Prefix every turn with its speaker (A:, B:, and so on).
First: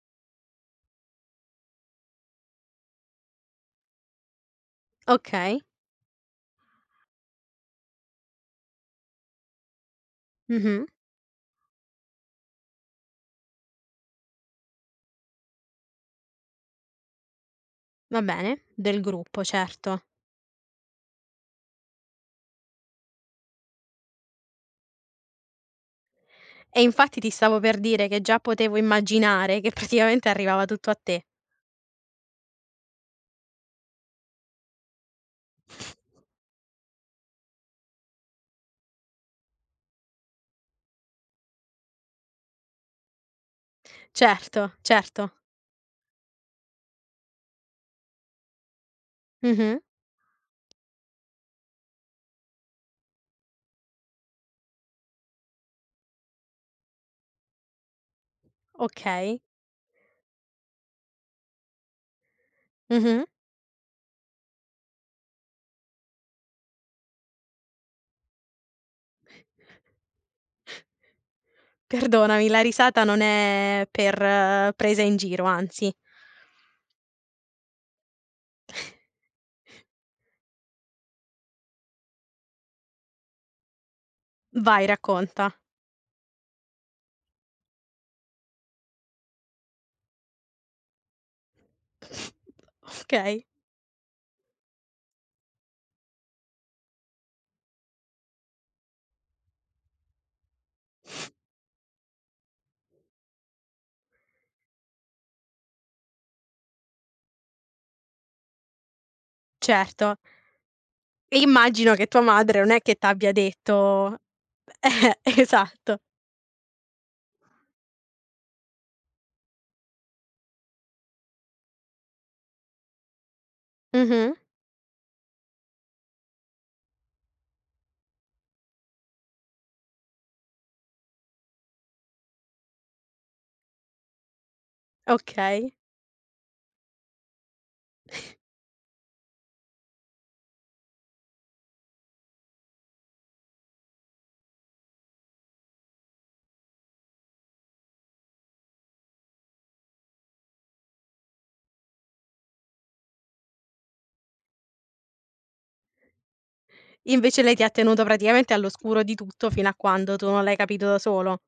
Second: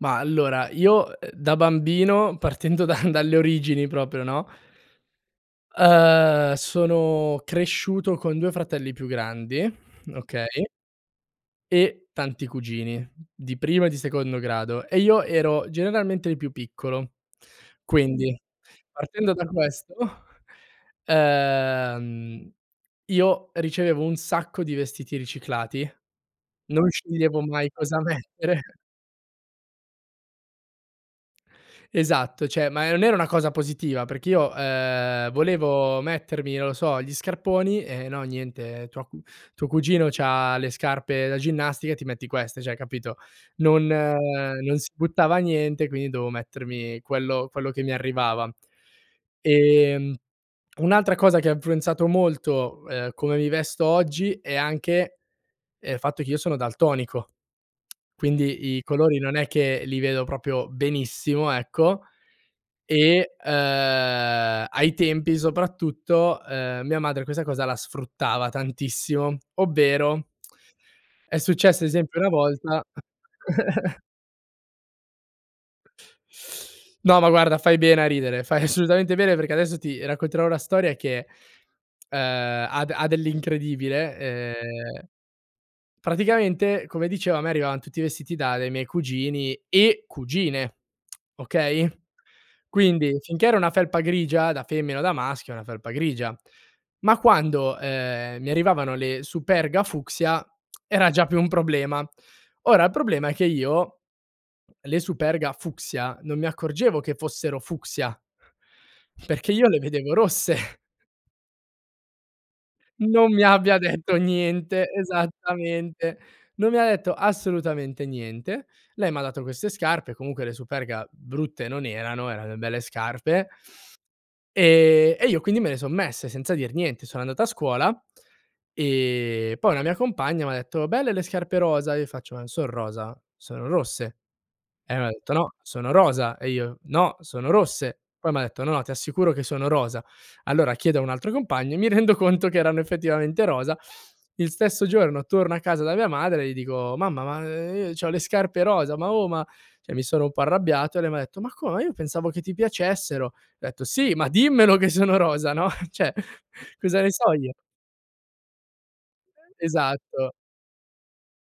A: Ma allora io, uhm, da bambino, partendo da dalle origini proprio, no?
B: Okay.
A: Ehm, sono cresciuto con 2 fratelli più grandi, okay.
B: Mh-mh.
A: E tanti cugini, di primo e di secondo grado e io ero generalmente il più piccolo.
B: Va
A: Quindi
B: bene, del
A: partendo
B: gruppo,
A: da questo
B: certo.
A: ehm, io ricevevo un sacco di vestiti riciclati,
B: E
A: non
B: infatti, ti
A: sceglievo
B: stavo
A: mai
B: per
A: cosa
B: dire, che già
A: mettere.
B: potevo immaginare che praticamente arrivava tutto a te.
A: Esatto, cioè, ma non era una cosa positiva perché io, ehm, volevo mettermi, non lo so, gli scarponi e no, niente, tua cu tuo cugino c'ha le scarpe da ginnastica e ti metti queste, cioè capito? Non
B: Certo,
A: non si
B: certo.
A: buttava niente, quindi dovevo mettermi quello quello che mi arrivava.
B: Mh-mh.
A: Ehm, un'altra cosa che ha influenzato molto, ehm, come mi vesto oggi è anche, ehm, il fatto che io sono daltonico, quindi i colori non
B: Okay.
A: è che li vedo proprio benissimo, ecco.
B: Mh-mh.
A: E, ehm, ai tempi soprattutto, ehm, mia madre questa cosa la sfruttava tantissimo, ovvero è successo esempio una
B: Perdonami, la
A: volta
B: risata non è per presa in giro, anzi.
A: No, ma guarda fai bene a ridere, fai assolutamente bene perché adesso ti racconterò una storia che, ehm, ha ha dell'incredibile,
B: Vai
A: ehm,
B: racconta.
A: praticamente come dicevo a me arrivavano tutti vestiti da dei miei cugini e cugine. Okay. Quindi
B: Okay.
A: finché era una felpa grigia da femmina o da maschio è una felpa grigia, ma quando, ehm, mi arrivavano le Superga fucsia era già più un problema. Ora, il problema è che io le Superga fucsia non mi accorgevo che fossero fucsia, perché io le vedevo
B: Certo.
A: rosse.
B: E immagino che tua madre non è che t'abbia
A: Non mi abbia
B: detto
A: detto niente,
B: eh, esatto.
A: esattamente. Non mi ha detto assolutamente niente. Lei m'ha dato queste scarpe, comunque le Superga brutte non erano, erano delle belle scarpe.
B: Mh-mh.
A: Ehm, e io quindi me le son messe senza dir niente. Sono andato a scuola, e poi una mia compagna m'ha detto: "Belle le scarpe rosa." Io faccio: "Ma non son rosa, sono rosse." E m'ha detto: "No,
B: Okay.
A: sono rosa." E io: "No, sono rosse." Poi m'ha detto: "No, no ti assicuro che sono rosa." Allora chiedo a un altro compagno, e mi rendo conto che erano effettivamente rosa. Il stesso giorno torno a casa da mia madre e gli dico: "Mamma, ma, ehm, i c'ho le scarpe rosa, ma, oh, ma" cioè mi sono un po' arrabbiato e lei m'ha detto: "Ma come? Io pensavo che ti piacessero?" Ho detto: "Sì, ma dimmelo che sono rosa, no, cioè cosa ne so
B: Invece
A: io?"
B: lei ti ha tenuto praticamente all'oscuro di tutto fino a quando tu
A: Esatto.
B: non l'hai capito da solo.